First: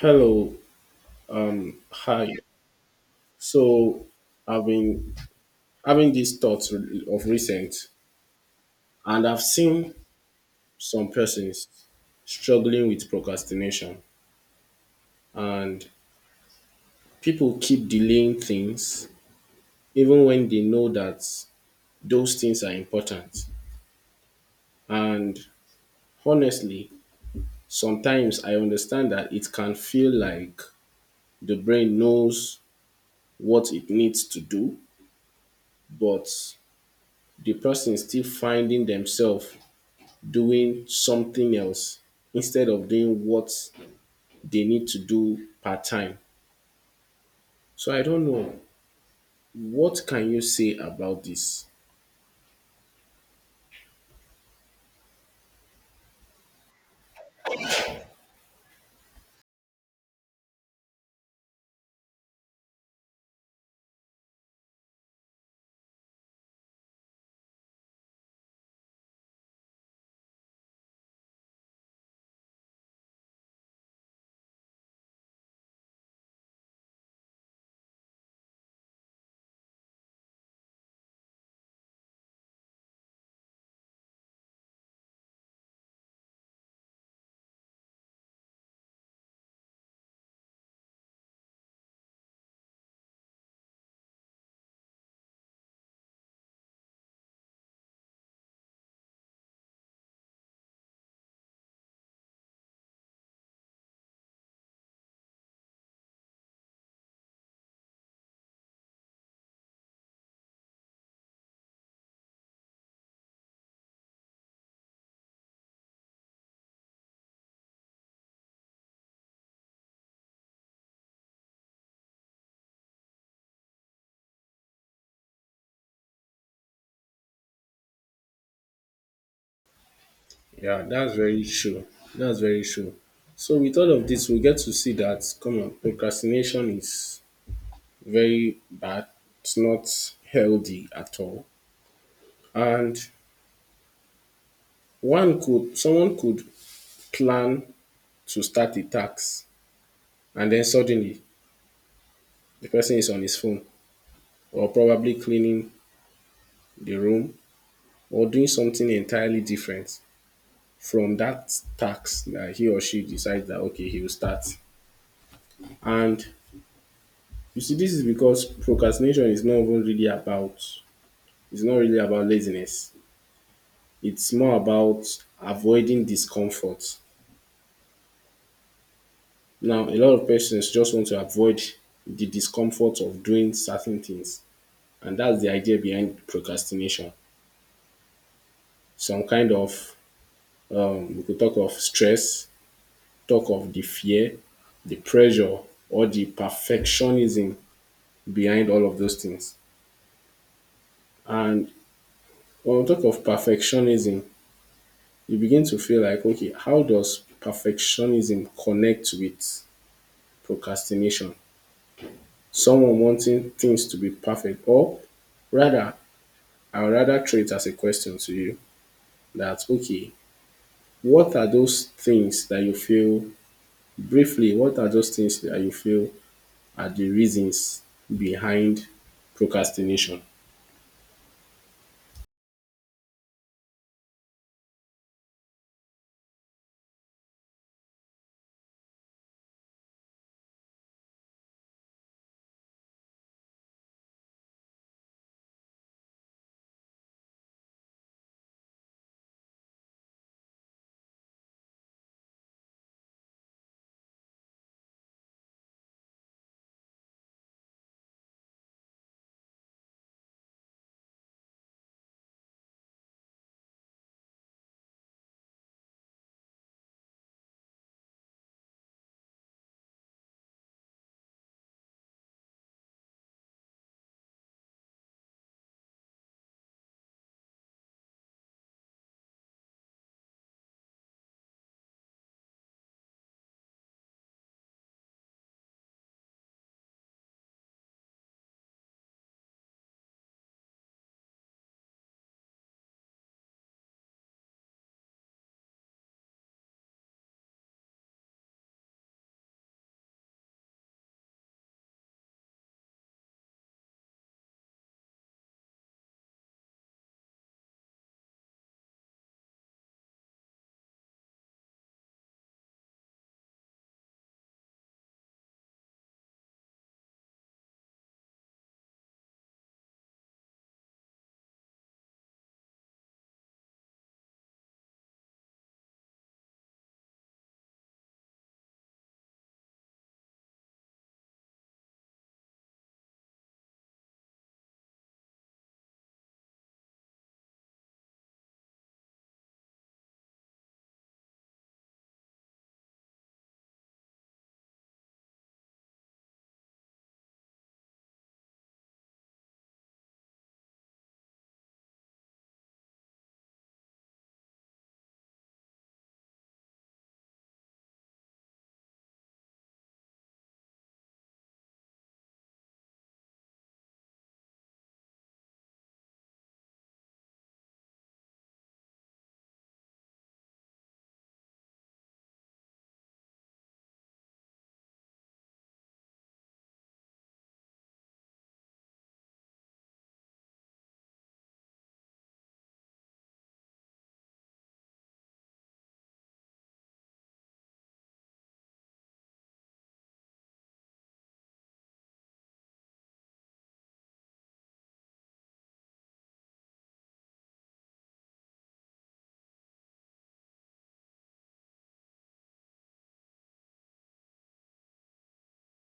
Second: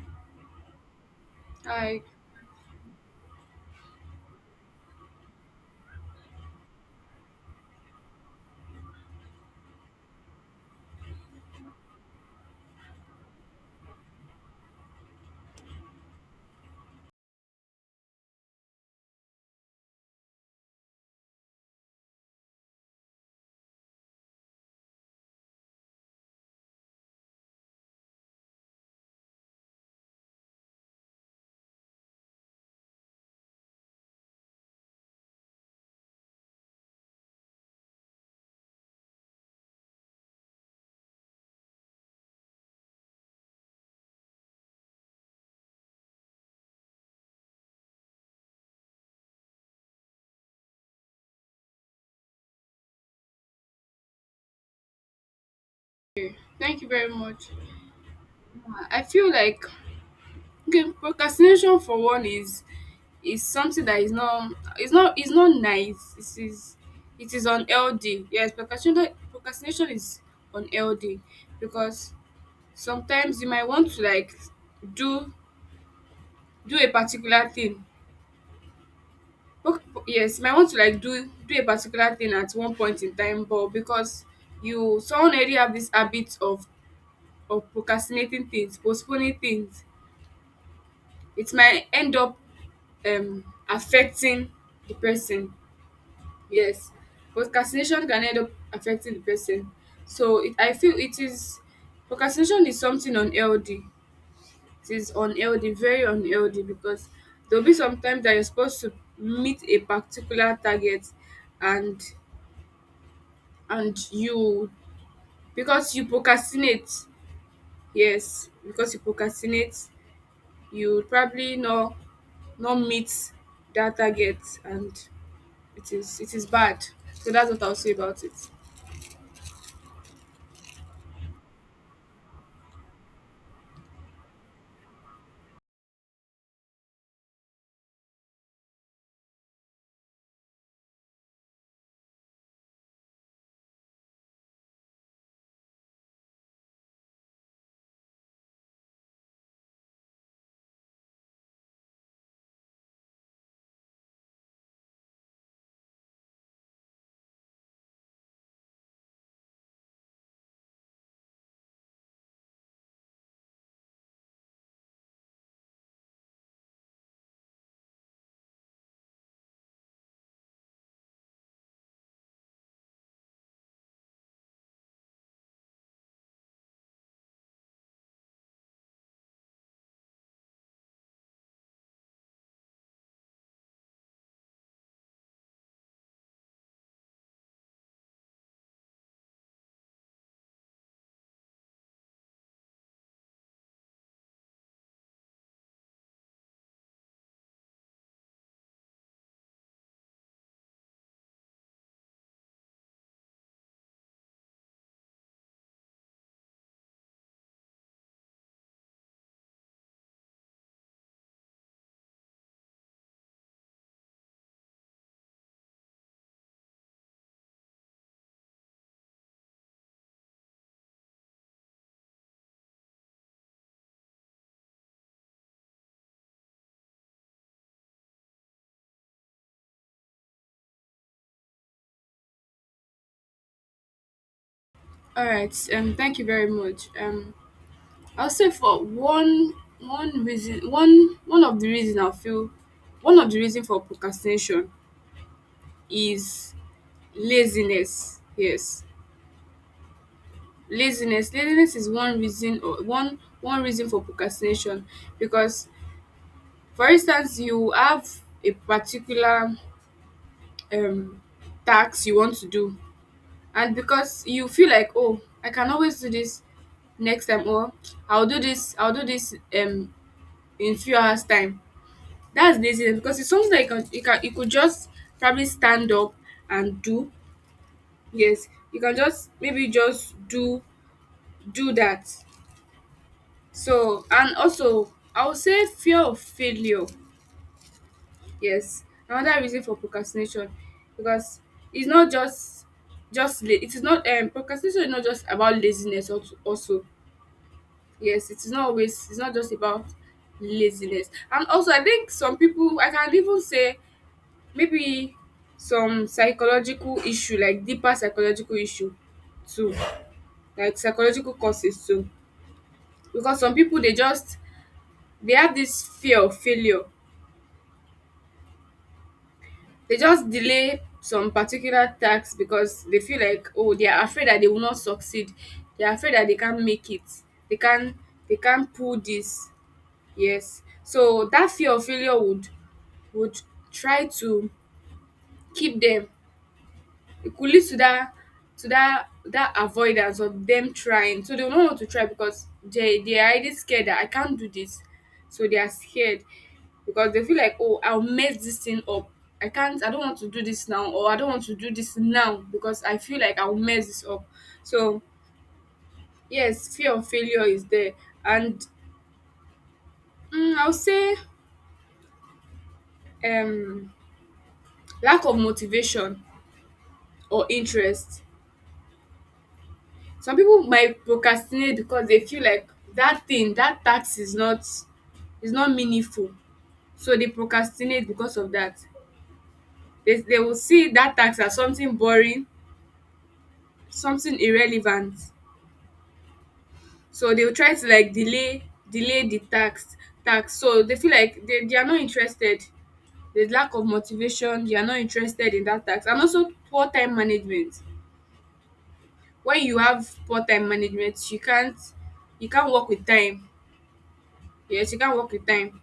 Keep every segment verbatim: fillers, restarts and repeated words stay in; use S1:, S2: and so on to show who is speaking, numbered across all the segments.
S1: Hello,
S2: Hi,
S1: hi. So I've been having these thoughts of recent, and I've seen some persons struggling with procrastination, and people keep delaying things even when they know that those things are important. And honestly, sometimes I understand that it can feel like the brain knows what it needs to do, but the person is still finding themselves doing something else instead of doing what they need to do part time. So I don't know, what can you say about this?
S2: thank you very much. Uh, I feel like okay, procrastination for one is is something that is not it's not it's not nice. It is it is unhealthy. Yes, procrastination procrastination is unhealthy because sometimes you might want to like do do a particular thing. Proc- Yes, you might want to like do do a particular thing at one point in time, but because you someone already have this habit of of procrastinating things, postponing things, it might end up um affecting the person. Yes, procrastination can end up affecting the person. So it, I feel it is, procrastination is something unhealthy. It is unhealthy, very unhealthy, because there'll be some times that you're supposed to meet a particular target, and and you, because you procrastinate, yes, because you procrastinate, you probably not, not meet that target, and it is it is bad. So that's what I'll say about it.
S1: Yeah, that's very true. That's very true. So with all of this, we get to see that come on, procrastination is very bad. It's not healthy at all. And one could someone could plan to start a task, and then suddenly the person is on his phone or probably cleaning the room or doing something entirely different from that task that he or she decides that okay, he will start. And you see, this is because procrastination is not even really about, it's not really about laziness. It's more about avoiding discomfort. Now, a lot of persons just want to avoid the discomfort of doing certain things, and that's the idea behind procrastination. Some kind of, um, we could talk of stress, talk of the fear, the pressure, or the perfectionism behind all of those things. And when we talk of perfectionism, you begin to feel like, okay, how does perfectionism connect with procrastination? Someone wanting things to be perfect, or rather, I would rather throw it as a question to you that, okay, what are those things that you feel, briefly, what are those things that you feel are the reasons behind procrastination?
S2: All right. Um. Thank you very much. Um. I'll say for one one reason, one one of the reason I feel, one of the reason for procrastination is laziness. Yes, laziness. Laziness is one reason, or one one reason for procrastination because, for instance, you have a particular um task you want to do, and because you feel like, oh, I can always do this next time, or I'll do this, I'll do this um in few hours time. That's laziness, because it's something that you can you can you could just probably stand up and do. Yes, you can just maybe just do do that. So, and also, I would say fear of failure. Yes, another reason for procrastination, because it's not just, just la- it is not, um procrastination is not just about laziness. Also, also, yes, it's not always it's not just about laziness. And also, I think some people, I can even say, maybe some psychological issue, like deeper psychological issue too, like psychological causes too, because some people, they just, they have this fear of failure. They just delay some particular tasks because they feel like, oh, they are afraid that they will not succeed, they are afraid that they can't make it, they can't they can't pull this. Yes, so that fear of failure would would try to keep them. It could lead to that, to that that avoidance of them trying, so they will not want to try because they they are already scared that I can't do this. So they are scared because they feel like, oh, I'll mess this thing up. i can't I don't want to do this now, or I don't want to do this now because I feel like I'll mess this up. So yes, fear of failure is there. And mm, I'll say um lack of motivation or interest. Some people might procrastinate because they feel like that thing that tax is not, is not meaningful, so they procrastinate because of that. They, they will see that tax as something boring, something irrelevant, so they will try to like delay, delay the tax, tax, so they feel like they, they are not interested. There's lack of motivation, they are not interested in that tax. And also poor time management. When you have poor time management, you can't, you can't work with time. Yes, you can't work with time.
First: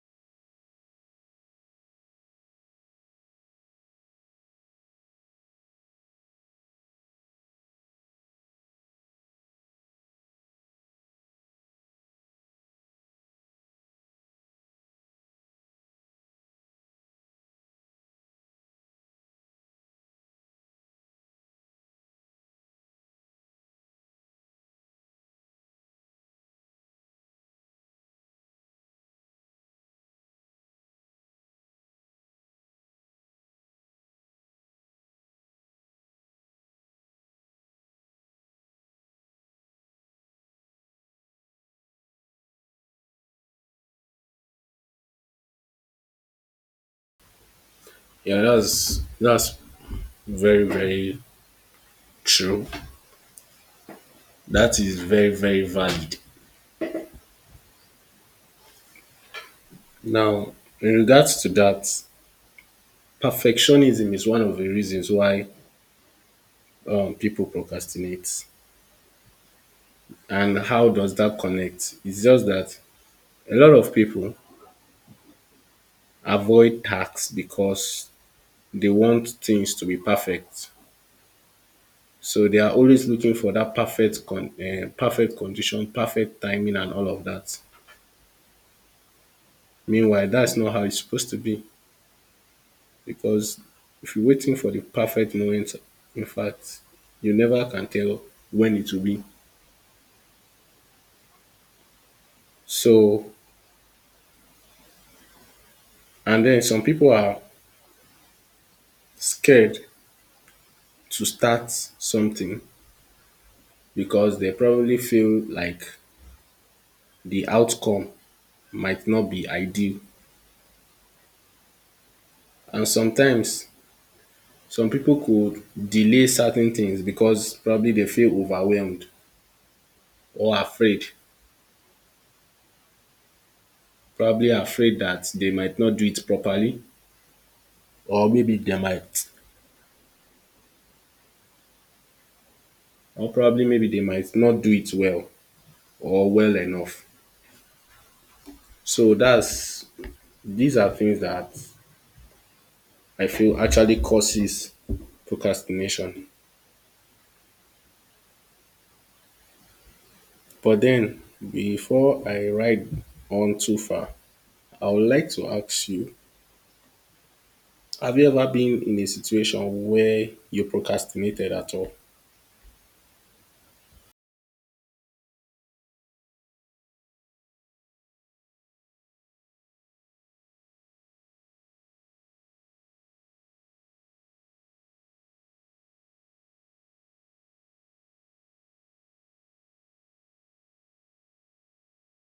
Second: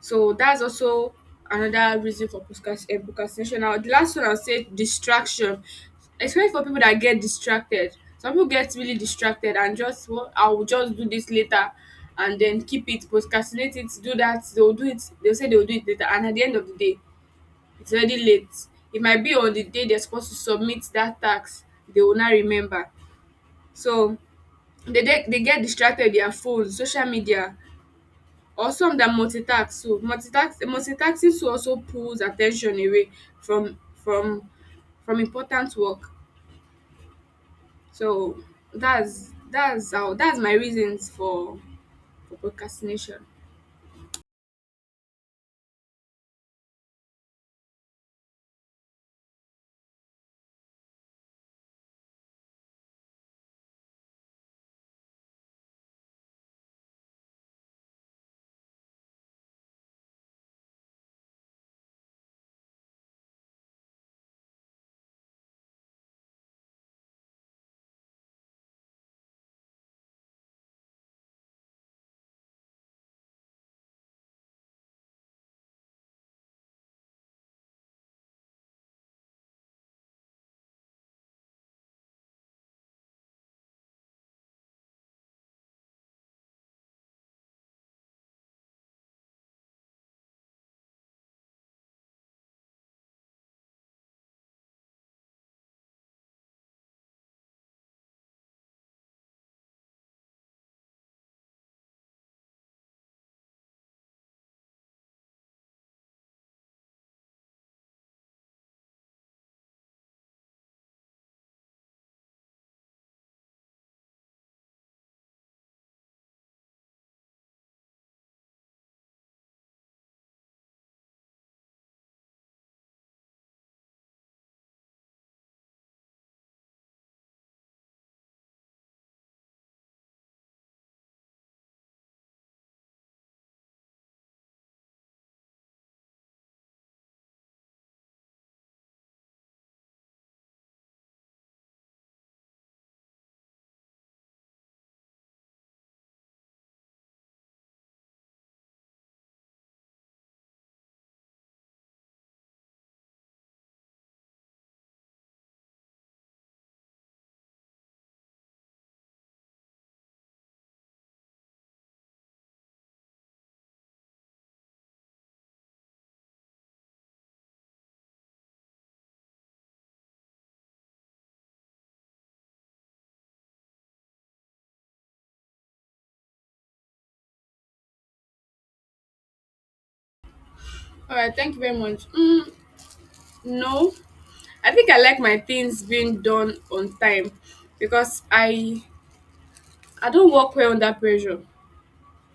S2: So that's also another reason for procrast- eh, procrastination. Now, the last one I'll say distraction, especially for people that get distracted. Some people get really distracted and just, well, I'll just do this later, and then keep it, procrastinate it, do that. They'll do it, they'll say they'll do it later. And at the end of the day, it's already late. It might be on the day they're supposed to submit that tax, they will not remember. So they, they, they get distracted with their phones, social media, or some that multitask too, multitask multitasking too, also pulls attention away from from from important work. So that's that's how that's my reasons for for procrastination.
S1: Yeah, that's that's very very true. That is very very valid. Now, in regards to that, perfectionism is one of the reasons why um, people procrastinate. And how does that connect? It's just that a lot of people avoid tasks because they want things to be perfect. So they are always looking for that perfect, con- uh, perfect condition, perfect timing, and all of that. Meanwhile, that's not how it's supposed to be, because if you're waiting for the perfect moment, in fact, you never can tell when it will be. So, and then some people are scared to start something because they probably feel like the outcome might not be ideal. And sometimes some people could delay certain things because probably they feel overwhelmed or afraid, probably afraid that they might not do it properly, or maybe they might, or probably maybe they might not do it well or well enough. So that's these are things that I feel actually causes procrastination. But then, before I ride on too far, I would like to ask you, have you ever been in a situation where you procrastinated at all?
S2: All right, thank you very much. Mm, no, I think I like my things being done on time because i I don't work well under pressure.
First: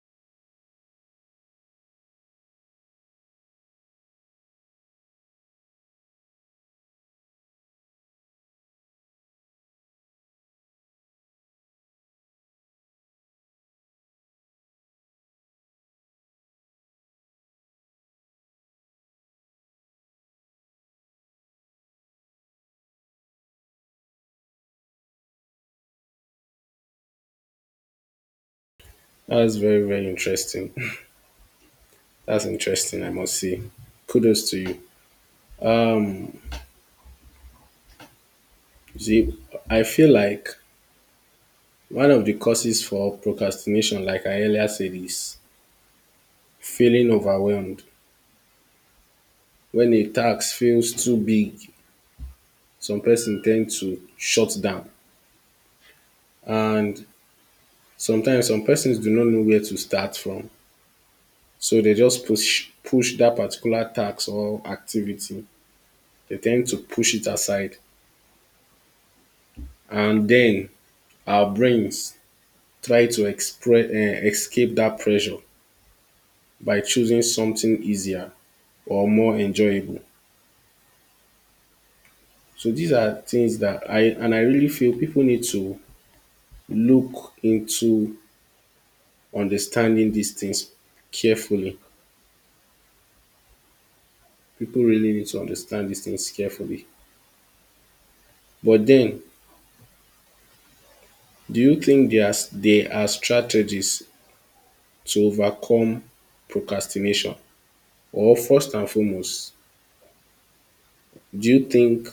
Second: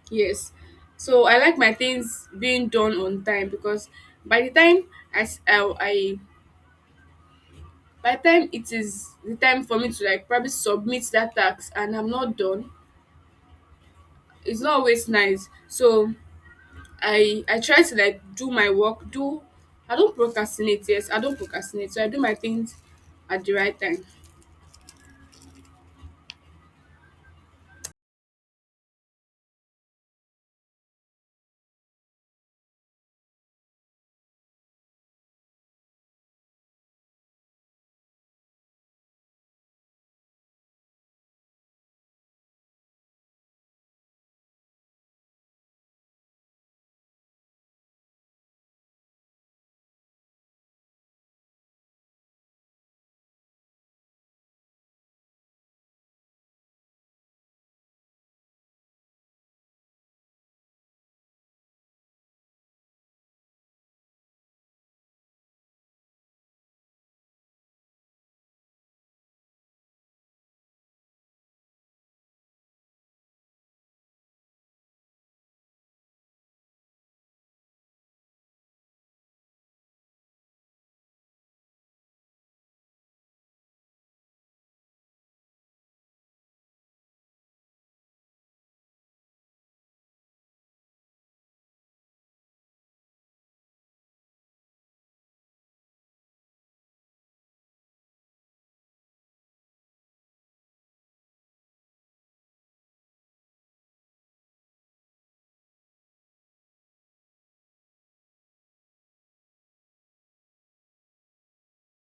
S2: Yes, so I like my things being done on time because by the time i s- i, I, by the time it is the time for me to like probably submit that tax and I'm not done, it's not always nice. So i i try to like do my work, do I don't procrastinate. Yes, I don't procrastinate, so I do my things at the right time.
S1: That's very, very interesting. That's interesting, I must say. Kudos to you. Um, see, I feel like one of the causes for procrastination, like I earlier said, is feeling overwhelmed. When a task feels too big, some person ten d to shut down, and sometimes some persons do not know where to start from. So they just push push dat particular task or activity. They ten d to push it aside, and then our brains try to express um escape dat pressure by choosing something easier or more enjoyable. So these are things dat I, and I really feel pipu need to look into understanding these things carefully. People really need to understand these things carefully. But then, do you think there are, there are strategies to overcome procrastination? Or, first and foremost, do you think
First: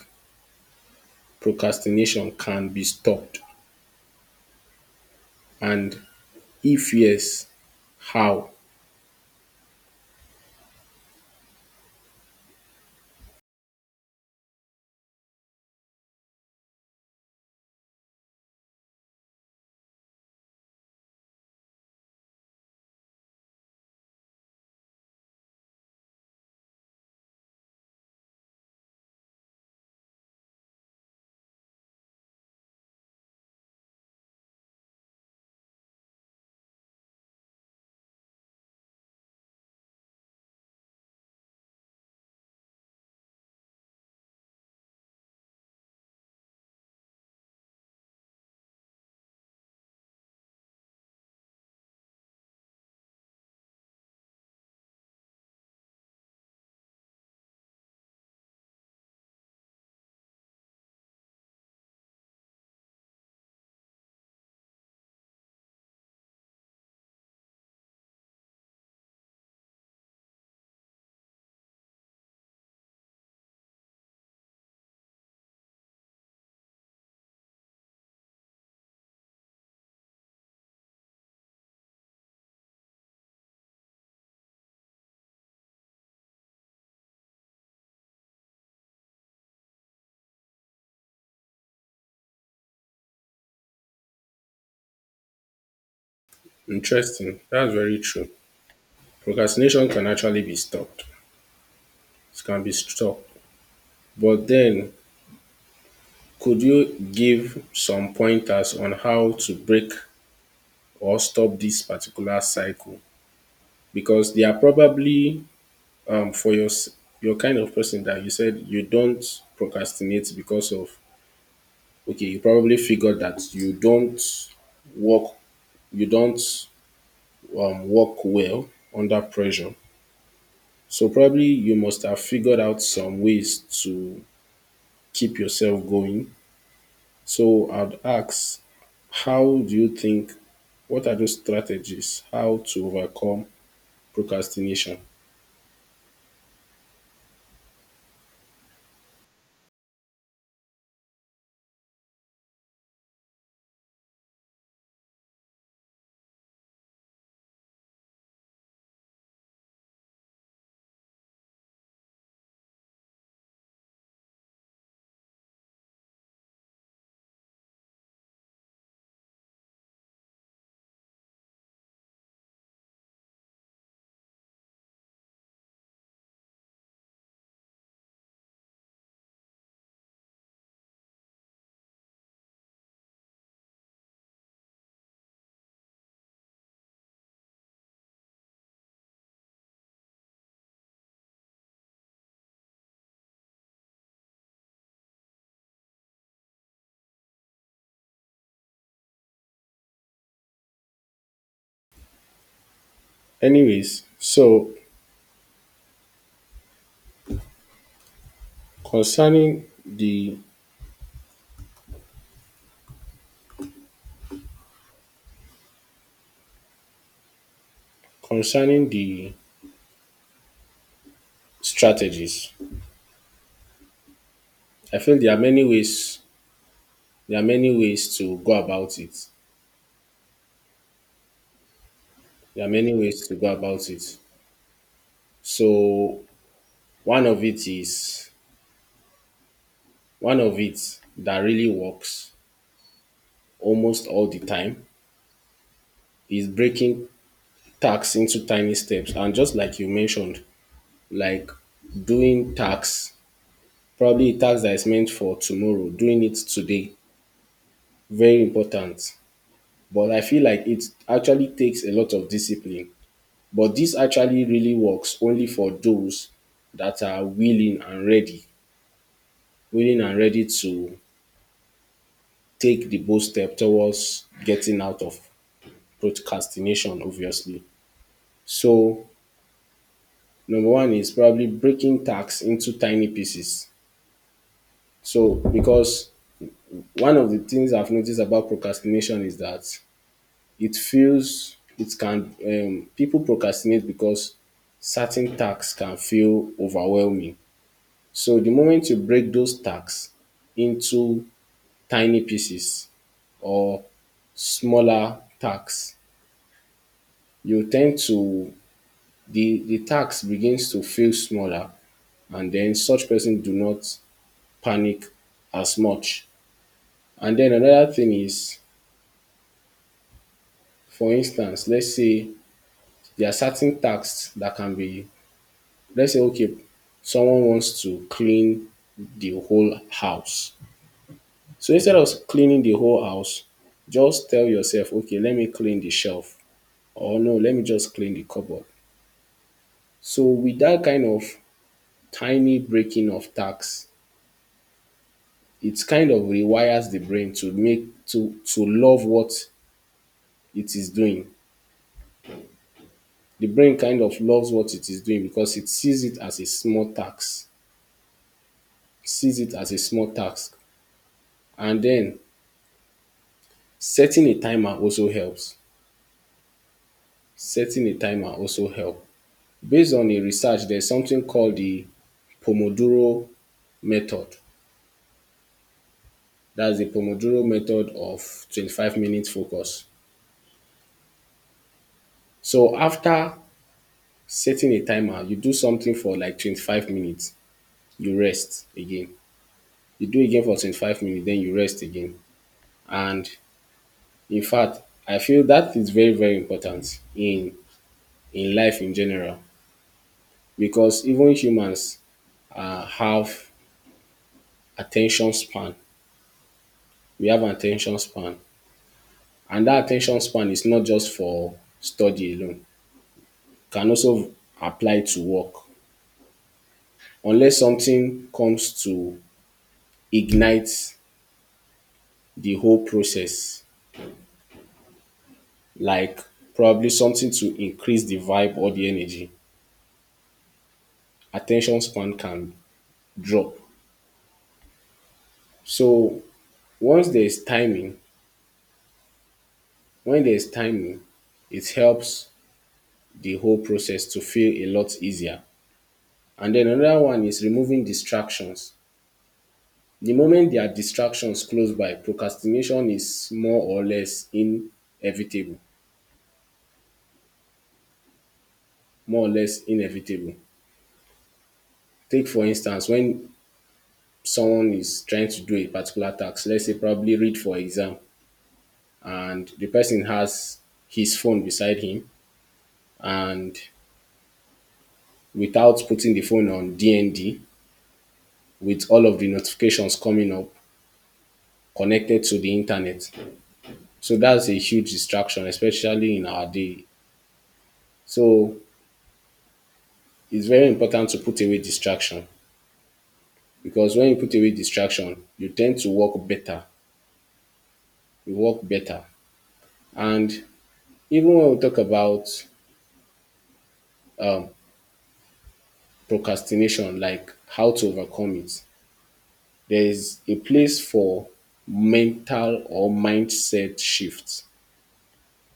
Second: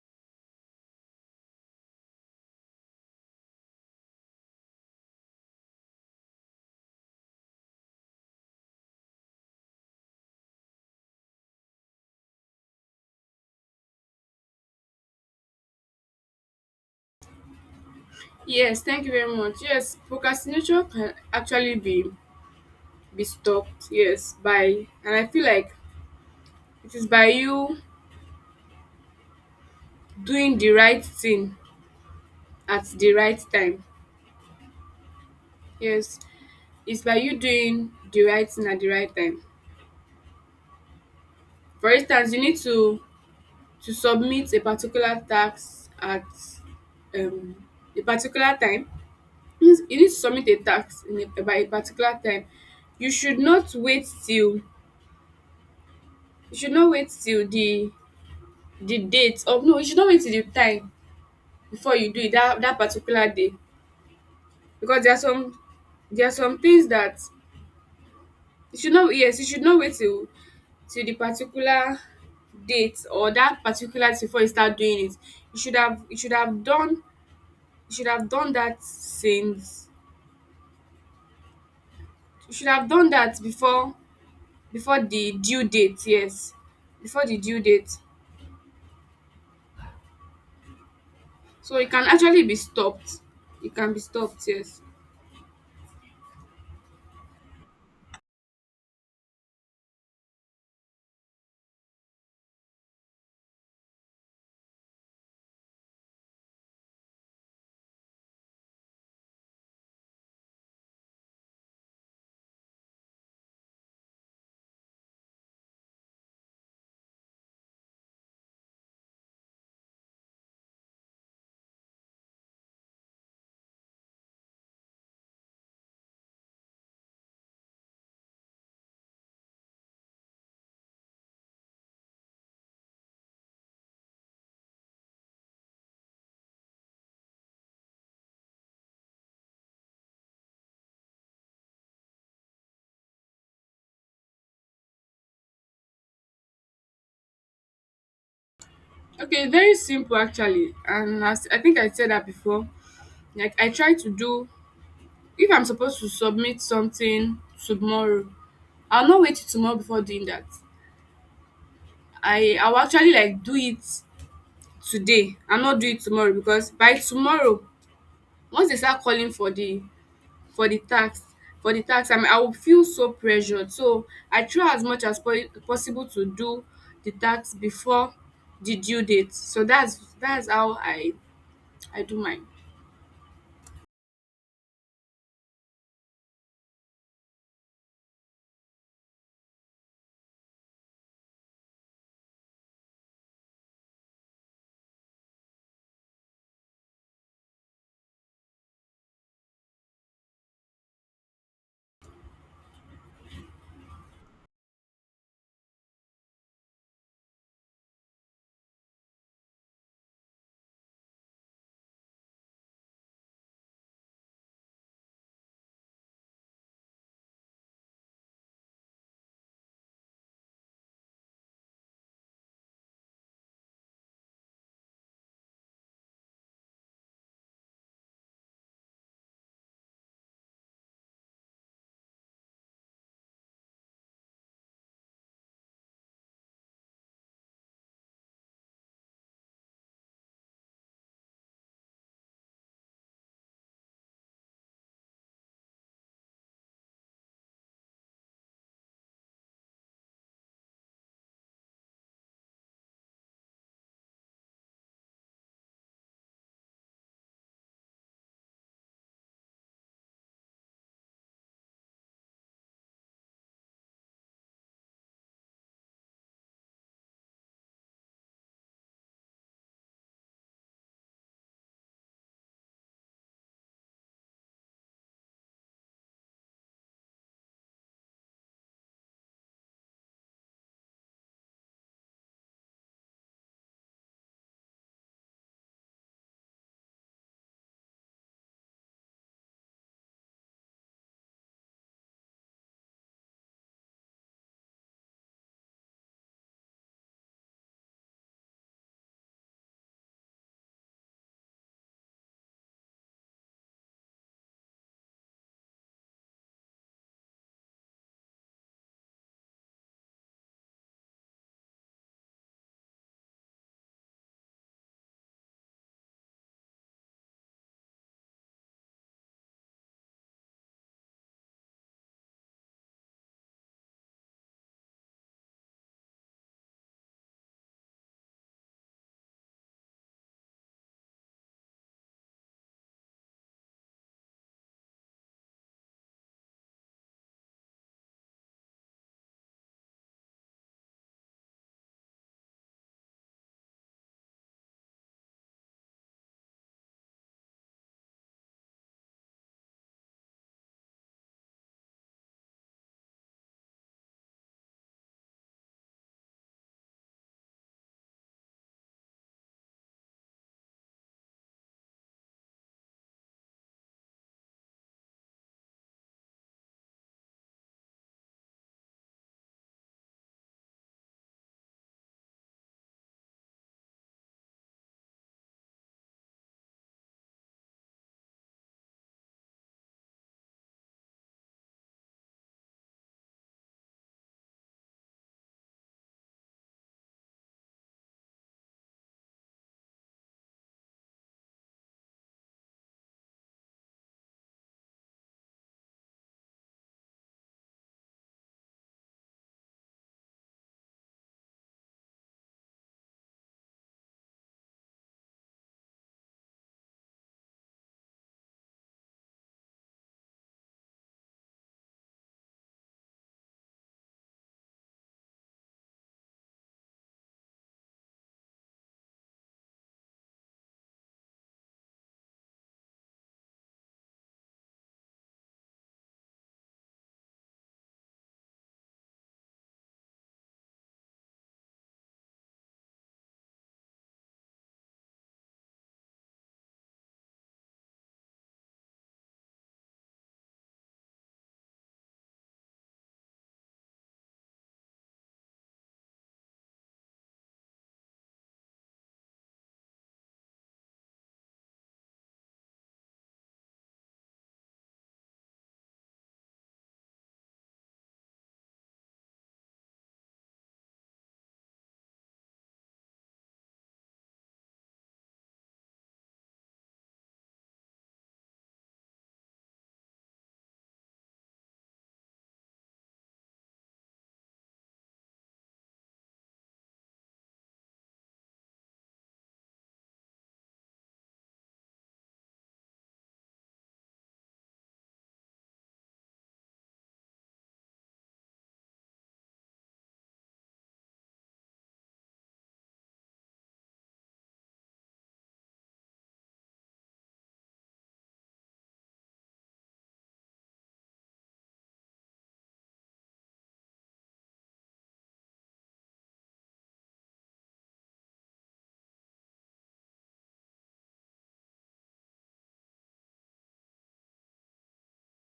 S1: procrastination can be stopped? And if yes, how?
S2: Yes, thank you very much. Yes, procrastination can actually be be stopped. Yes, by, and I feel like it is by you doing the right thing at the right time. Yes, it's by you doing the right thing at the right time. For instance, you need to to submit a particular tax at um a particular time. Means you need to submit a tax in a, by a particular time. You should not wait till, you should not wait till the the date of, no, you should not wait till the time before you do it, that, that particular day. Because there are some, there are some things that you should not, yes, you should not wait till, till the particular date or that particular thing before you start doing it. You should have you should have done, you should have done that since, you should have done that before, before the due date. Yes, before the due date. So it can actually be stopped. It can be stopped, yes.
S1: Interesting. That's very true. Procrastination can actually be stopped. It can be stopped. But then, could you give some pointers on how to break or stop this particular cycle? Because they are probably um, for your s- your kind of person that you said you don't procrastinate because of, okay, you probably figured that you don't work you don't um, work well under pressure. So probably you must have figured out some ways to keep yourself going. So I'd ask, how do you think, what are those strategies, how to overcome procrastination?
S2: Okay, very simple actually, and as I think I said that before, like, I try to do, if I'm supposed to submit something tomorrow, I'll not wait till tomorrow before doing that. i I'll actually like do it today and not do it tomorrow, because by tomorrow, once they start calling for the for the task, for the task, and I will feel so pressured. So I try as much as po- possible to do the task before the due date. So that's that's how I I do mine.
S1: Anyways, so concerning the concerning the strategies, I feel there are many ways, there are many ways to go about it. There are many ways to go about it. So one of it is one of it that really works almost all the time is breaking tasks into tiny steps. And just like you mentioned, like doing tax, probably a tax that is meant for tomorrow, doing it today, very important. But I feel like it actually takes a lot of discipline. But this actually really works only for those that are willing and ready, willing and ready to take the bold step towards getting out of procrastination, obviously. So number one is probably breaking tasks into tiny pieces. So because one of the things I've noticed about procrastination is that it feels it can um, people procrastinate because certain tasks can feel overwhelming. So the moment you break those tasks into tiny pieces or smaller tasks, you tend to, the the task begins to feel smaller, and then such person do not panic as much. And then another thing is, for instance, let's say there are certain tasks that can be, let's say, okay, someone wants to clean the whole house. So instead of cleaning the whole house, just tell yourself, okay, let me clean the shelf, or no, let me just clean the cupboard. So with that kind of tiny breaking of tasks, it kind of rewires the brain to make to to love what it is doing. The brain kind of loves what it is doing because it sees it as a small task, sees it as a small task. And then setting a timer also helps. Setting a timer also help. Based on a research, there's something called the Pomodoro method. That's the Pomodoro method of twenty-five minutes focus. So after setting a timer, you do something for like twenty-five minutes, you rest again. You do again for twenty-five minutes, then you rest again. And in fact, I feel that is very, very important in in life in general because even humans uh, have attention span. We have an attention span. And that attention span is not just for study alone. It can also apply to work. Unless something comes to ignite the whole process, like probably something to increase the vibe or the energy, attention span can drop. So once there is timing, when there is timing, it helps the whole process to feel a lot easier. And then another one is removing distractions. The moment there are distractions close by, procrastination is more or less inevitable. More or less inevitable. Take for instance, when someone is trying to do a particular task, let's say probably read for exam, and the person has his phone beside him, and without putting the phone on D N D, with all of the notifications coming up connected to the internet. So that's a huge distraction, especially in our day. So it's very important to put away distraction because when you put away distraction, you tend to work better. You work better. And even when we talk about um, procrastination, like how to overcome it, there is a place for mental or mindset shifts.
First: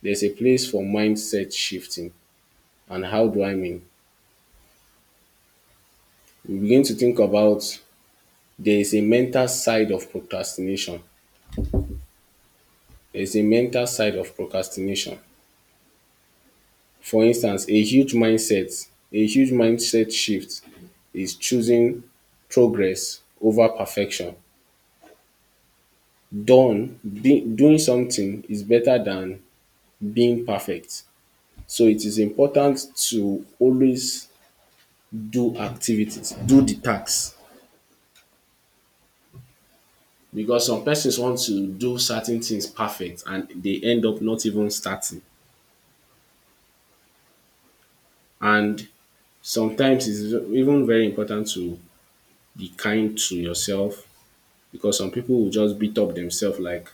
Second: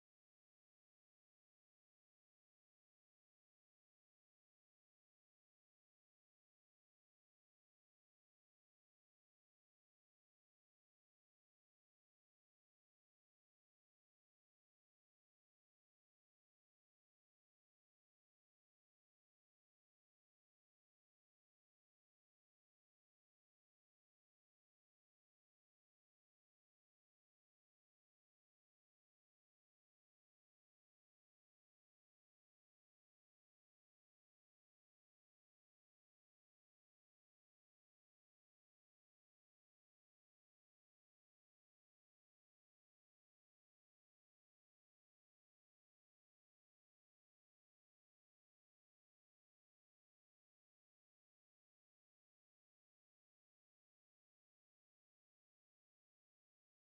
S1: There's a place for mindset shifting. And how do I mean? We begin to think about, there is a mental side of procrastination. There is a mental side of procrastination. For instance, a huge mindset a huge mindset shift is choosing progress over perfection. Done being doing something is better than being perfect. So it is important to always do activities, do the tasks, because some persons want to do certain things perfect and they end up not even starting. And sometimes it's even very important to be kind to yourself because some people will just beat up themselves like,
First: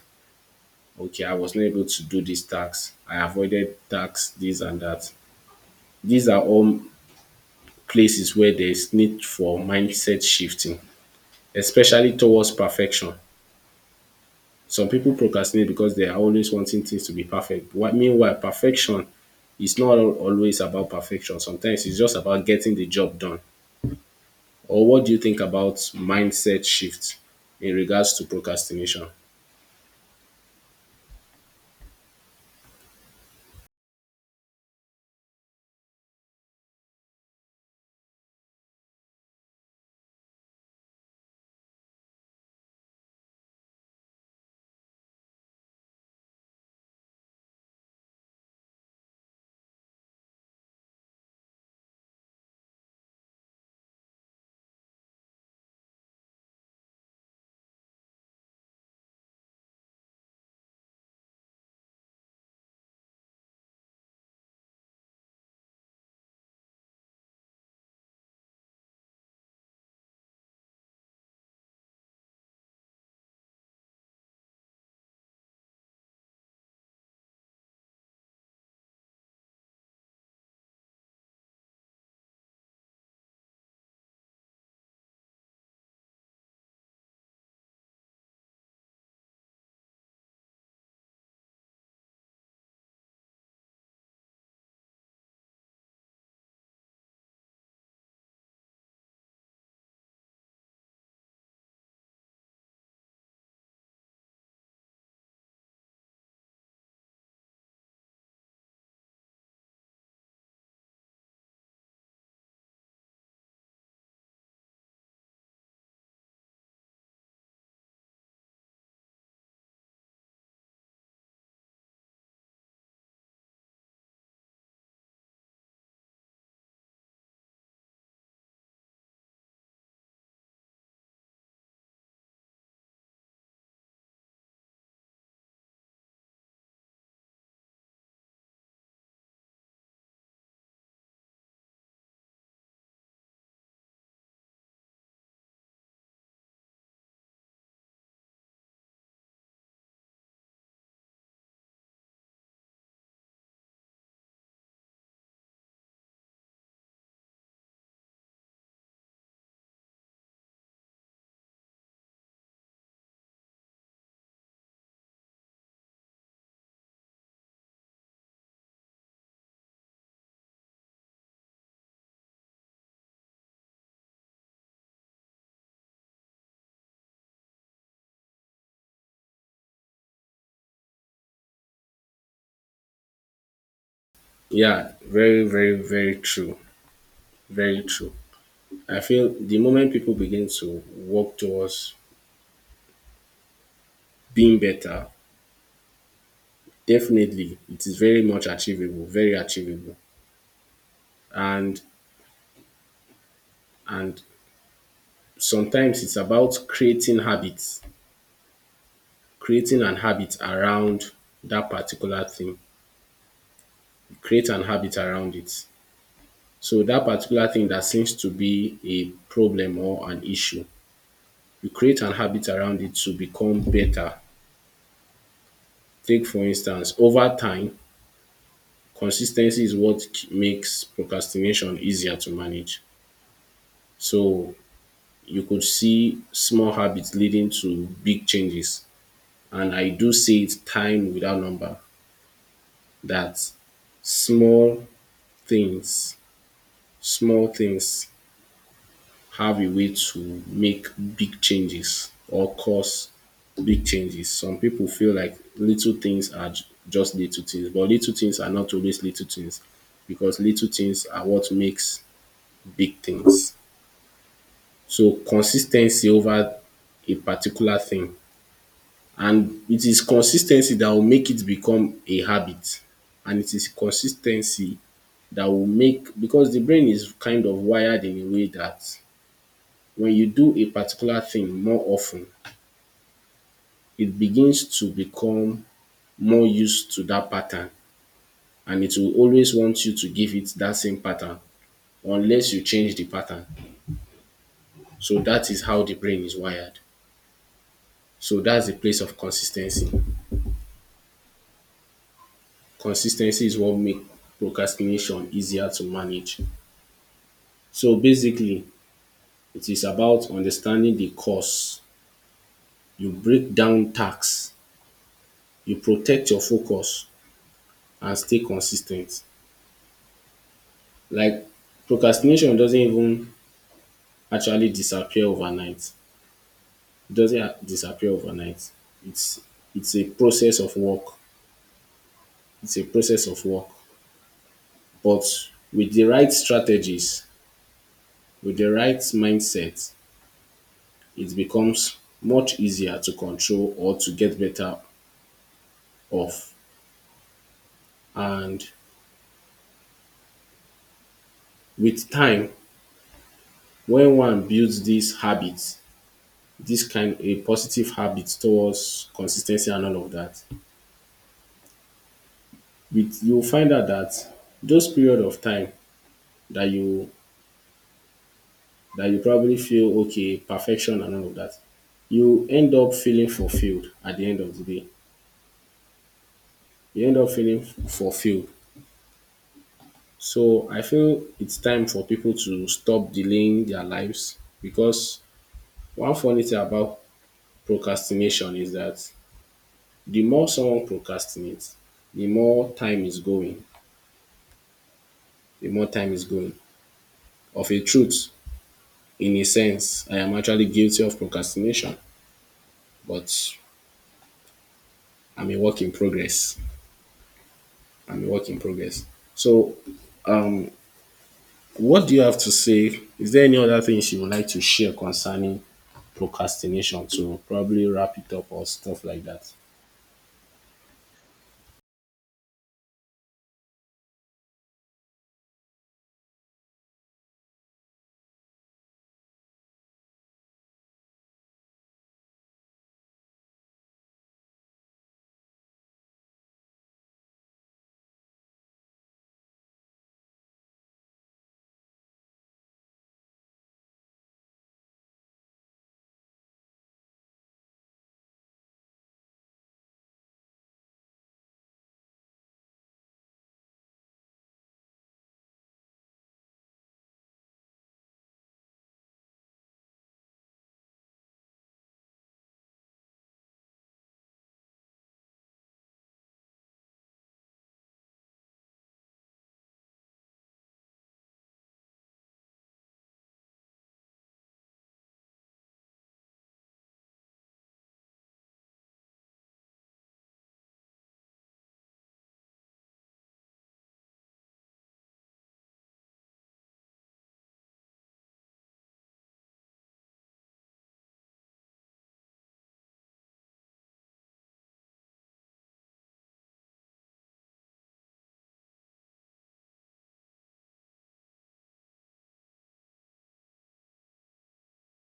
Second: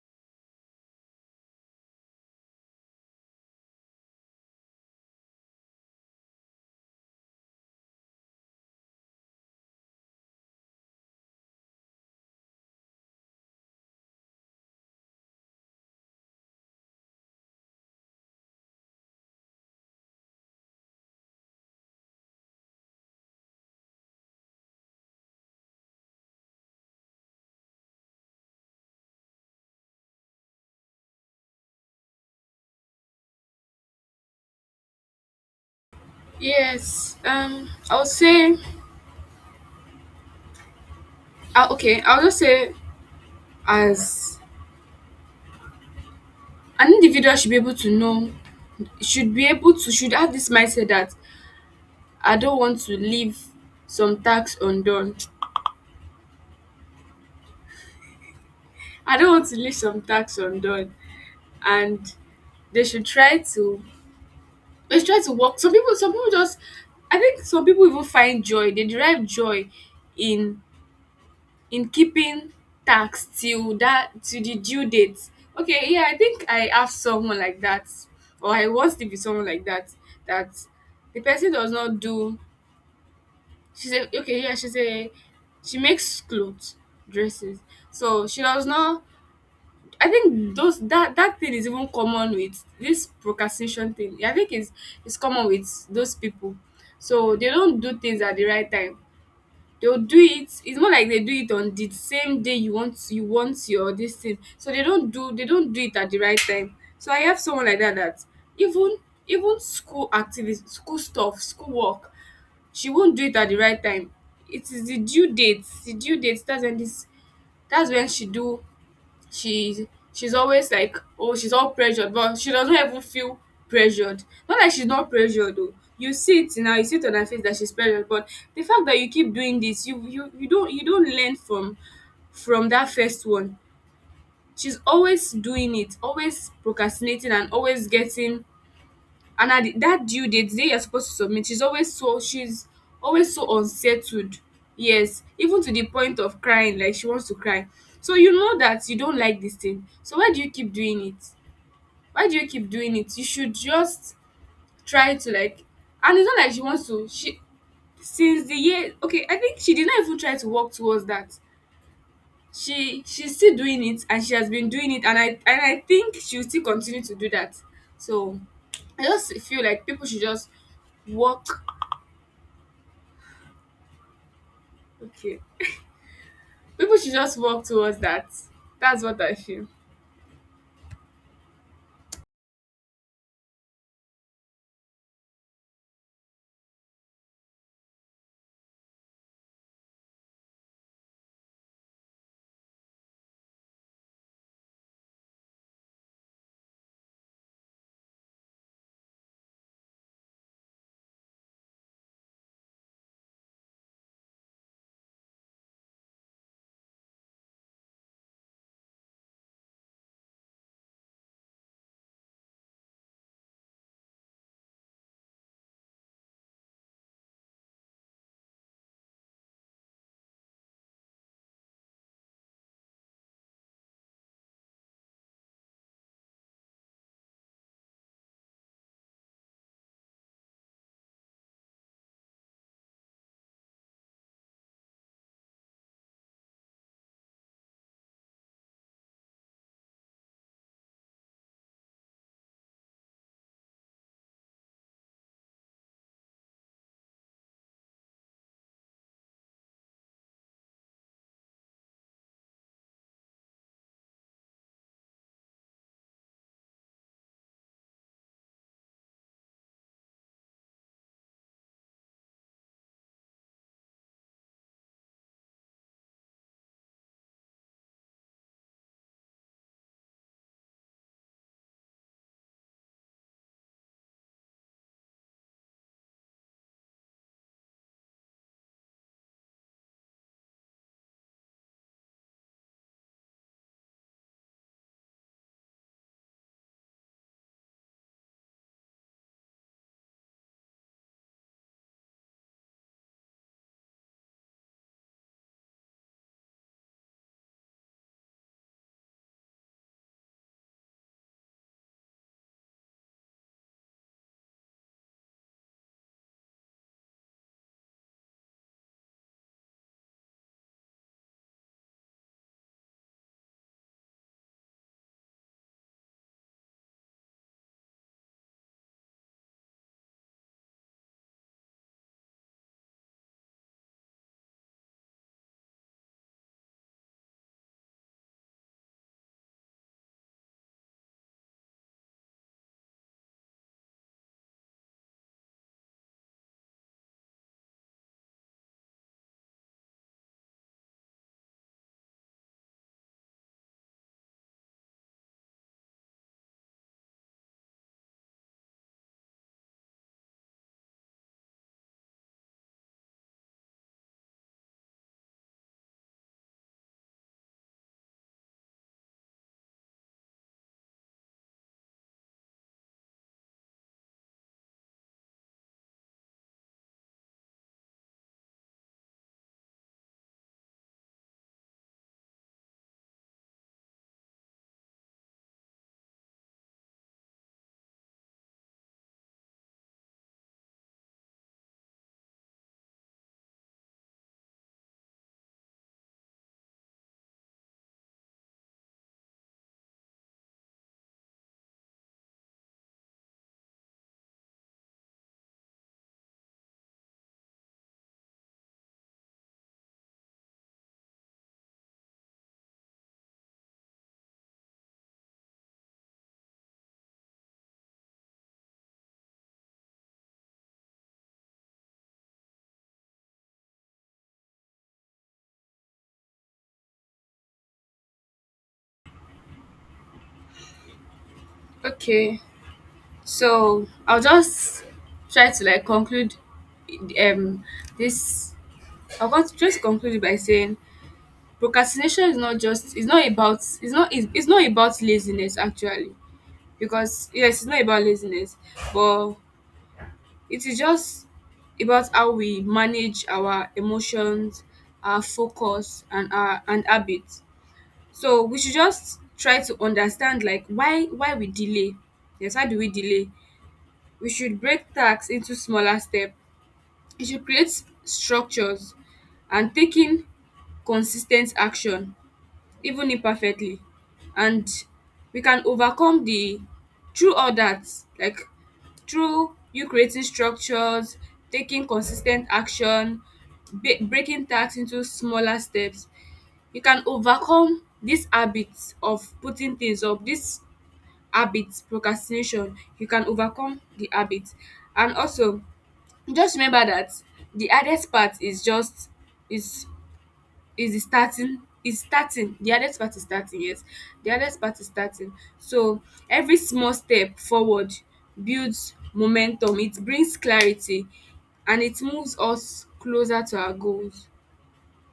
S1: okay, I was not able to do this tax. I avoided tax, this and that. These are all places where there's need for mindset shifting, especially towards perfection. Some people procrastinate because they are always wanting things to be perfect. Whi- Meanwhile, perfection is not al- always about perfection. Sometimes it's just about getting the job done. Or what do you think about mindset shift in regards to procrastination?
S2: Yes. Um. I'll say. Uh, okay. I'll just say as an individual should be able to know, should be able to should have this mindset that I don't want to leave some tasks undone. I don't want to leave some tasks undone, and they should try to, let's try to work. Some people, some people just, I think some people even find joy. They derive joy in in keeping tax till that, to the due date. Okay, yeah, I think I have someone like that, or I once lived with someone like that. That the person does not do. She said, okay, yeah, she said she makes clothes, dresses. So she does not, I think those, that that thing is even common with this procrastination thing. I think it's it's common with those people. So they don't do things at the right time. They'll do it. It's more like they do it on the same day you want, you want your this thing. So they don't do, they don't do it at the right time. So I have someone like that, that even, even school activities, school stuff, school work, she won't do it at the right time. It is the due date. The due date, that's when this, that's when she do, she she's always like, oh, she's all pressured, but she doesn't even feel pressured. Not like she's not pressured though, you see it now, you see it on her face that she's pressured, but the fact that you keep doing this, you you, you don't, you don't learn from from that first one. She's always doing it, always procrastinating, and always getting, and at the, that due date, the day you're supposed to submit, she's always so she's always so unsettled. Yes, even to the point of crying, like she wants to cry. So you know that you don't like this thing, so why do you keep doing it? Why do you keep doing it? You should just try to like, and it's not like she wants to, she since the year, okay, I think she did not even try to work towards that. She she's still doing it, and she has been doing it, and i and I think she'll still continue to do that. So I just feel like people should just work. Okay, people should just work towards that. That's what I feel.
S1: Yeah, very, very, very true. Very true. I feel the moment people begin to work towards being better, definitely it is very much achievable, very achievable. And and sometimes it's about creating habits, creating an habit around that particular thing. You create an habit around it. So that particular thing that seems to be a problem or an issue, you create an habit around it to become better. Take for instance, over time, consistency is what k- makes procrastination easier to manage. So you could see small habits leading to big changes. And I do say it time without number that small things, small things have a way to make big changes or cause big changes. Some people feel like little things are j- just little things, but little things are not always little things because little things are what makes big things. So consistency over a particular thing, and it is consistency that will make it become a habit, and it is consistency that will make, because the brain is kind of wired in a way that when you do a particular thing more often, it begins to become more used to that pattern, and it will always want you to give it that same pattern unless you change the pattern. So that is how the brain is wired. So that's the place of consistency. Consistency is what make procrastination easier to manage. So basically, it is about understanding the cause. You break down tasks, you protect your focus and stay consistent. Like procrastination doesn't even actually disappear overnight. It doesn't a- disappear overnight. It's it's a process of work. It's a process of work. But with the right strategies, with the right mindset, it becomes much easier to control or to get better of. And with time, when one builds these habits, this kind a positive habit towards consistency and all of that, with you'll find out that those period of time that you that you probably feel okay, perfection and all of that, you end up feeling fulfilled at the end of the day. You end up feeling fulfilled. So I feel it's time for people to stop delaying their lives because one funny thing about procrastination is that the more someone procrastinates, the more time is going, the more time is going. Of a truth, in a sense, I am actually guilty of procrastination, but I'm a work in progress. I'm a work in progress. So, what do you have to say? Is there any other things you would like to share concerning procrastination to probably wrap it up or stuff like that?
S2: Okay, so I'll just try to like conclude um this. I want to just conclude it by saying procrastination is not just, it's not about it's not, it's, it's not about laziness actually, because yes, it's not about laziness, but it is just about how we manage our emotions, our focus, and our and habits. So we should just try to understand like why why we delay. Yes, why do we delay? We should break tasks into smaller steps. We should create structures and taking consistent action, even imperfectly. And we can overcome the, through all that, like through you creating structures, taking consistent action, ba- breaking tasks into smaller steps, you can overcome this habit of putting things up, this habit, procrastination, you can overcome the habit. And also, just remember that the hardest part is just is is the starting, is starting, the hardest part is starting. Yes, the hardest part is starting. So every small step forward builds momentum, it brings clarity, and it moves us closer to our goals.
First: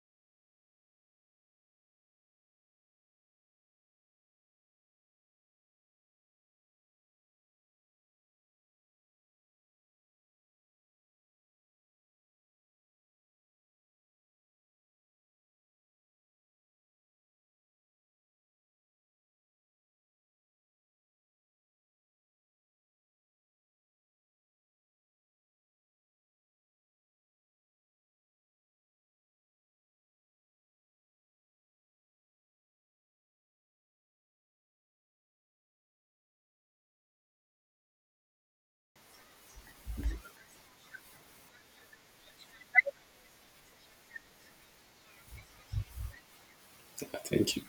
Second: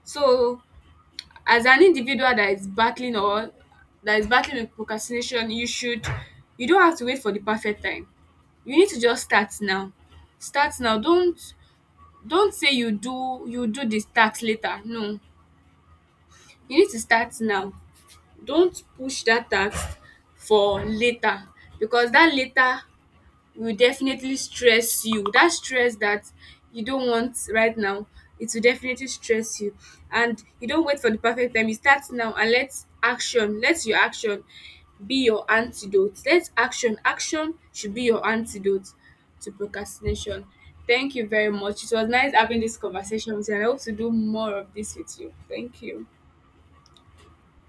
S2: So, as an individual that is battling, or that is battling with procrastination, you should, you don't have to wait for the perfect time, you need to just start now. Start now, don't don't say you do, you do this task later. No, you need to start now. Don't push that task for later, because that later will definitely stress you. That stress that you don't want right now, it will definitely stress you. And you don't wait for the perfect time. You start now, and let action, let your action be your antidote. Let action, action should be your antidote to procrastination. Thank you very much. It was nice having this conversation with you, and I hope to do more of this with you. Thank you.
S1: Thank you.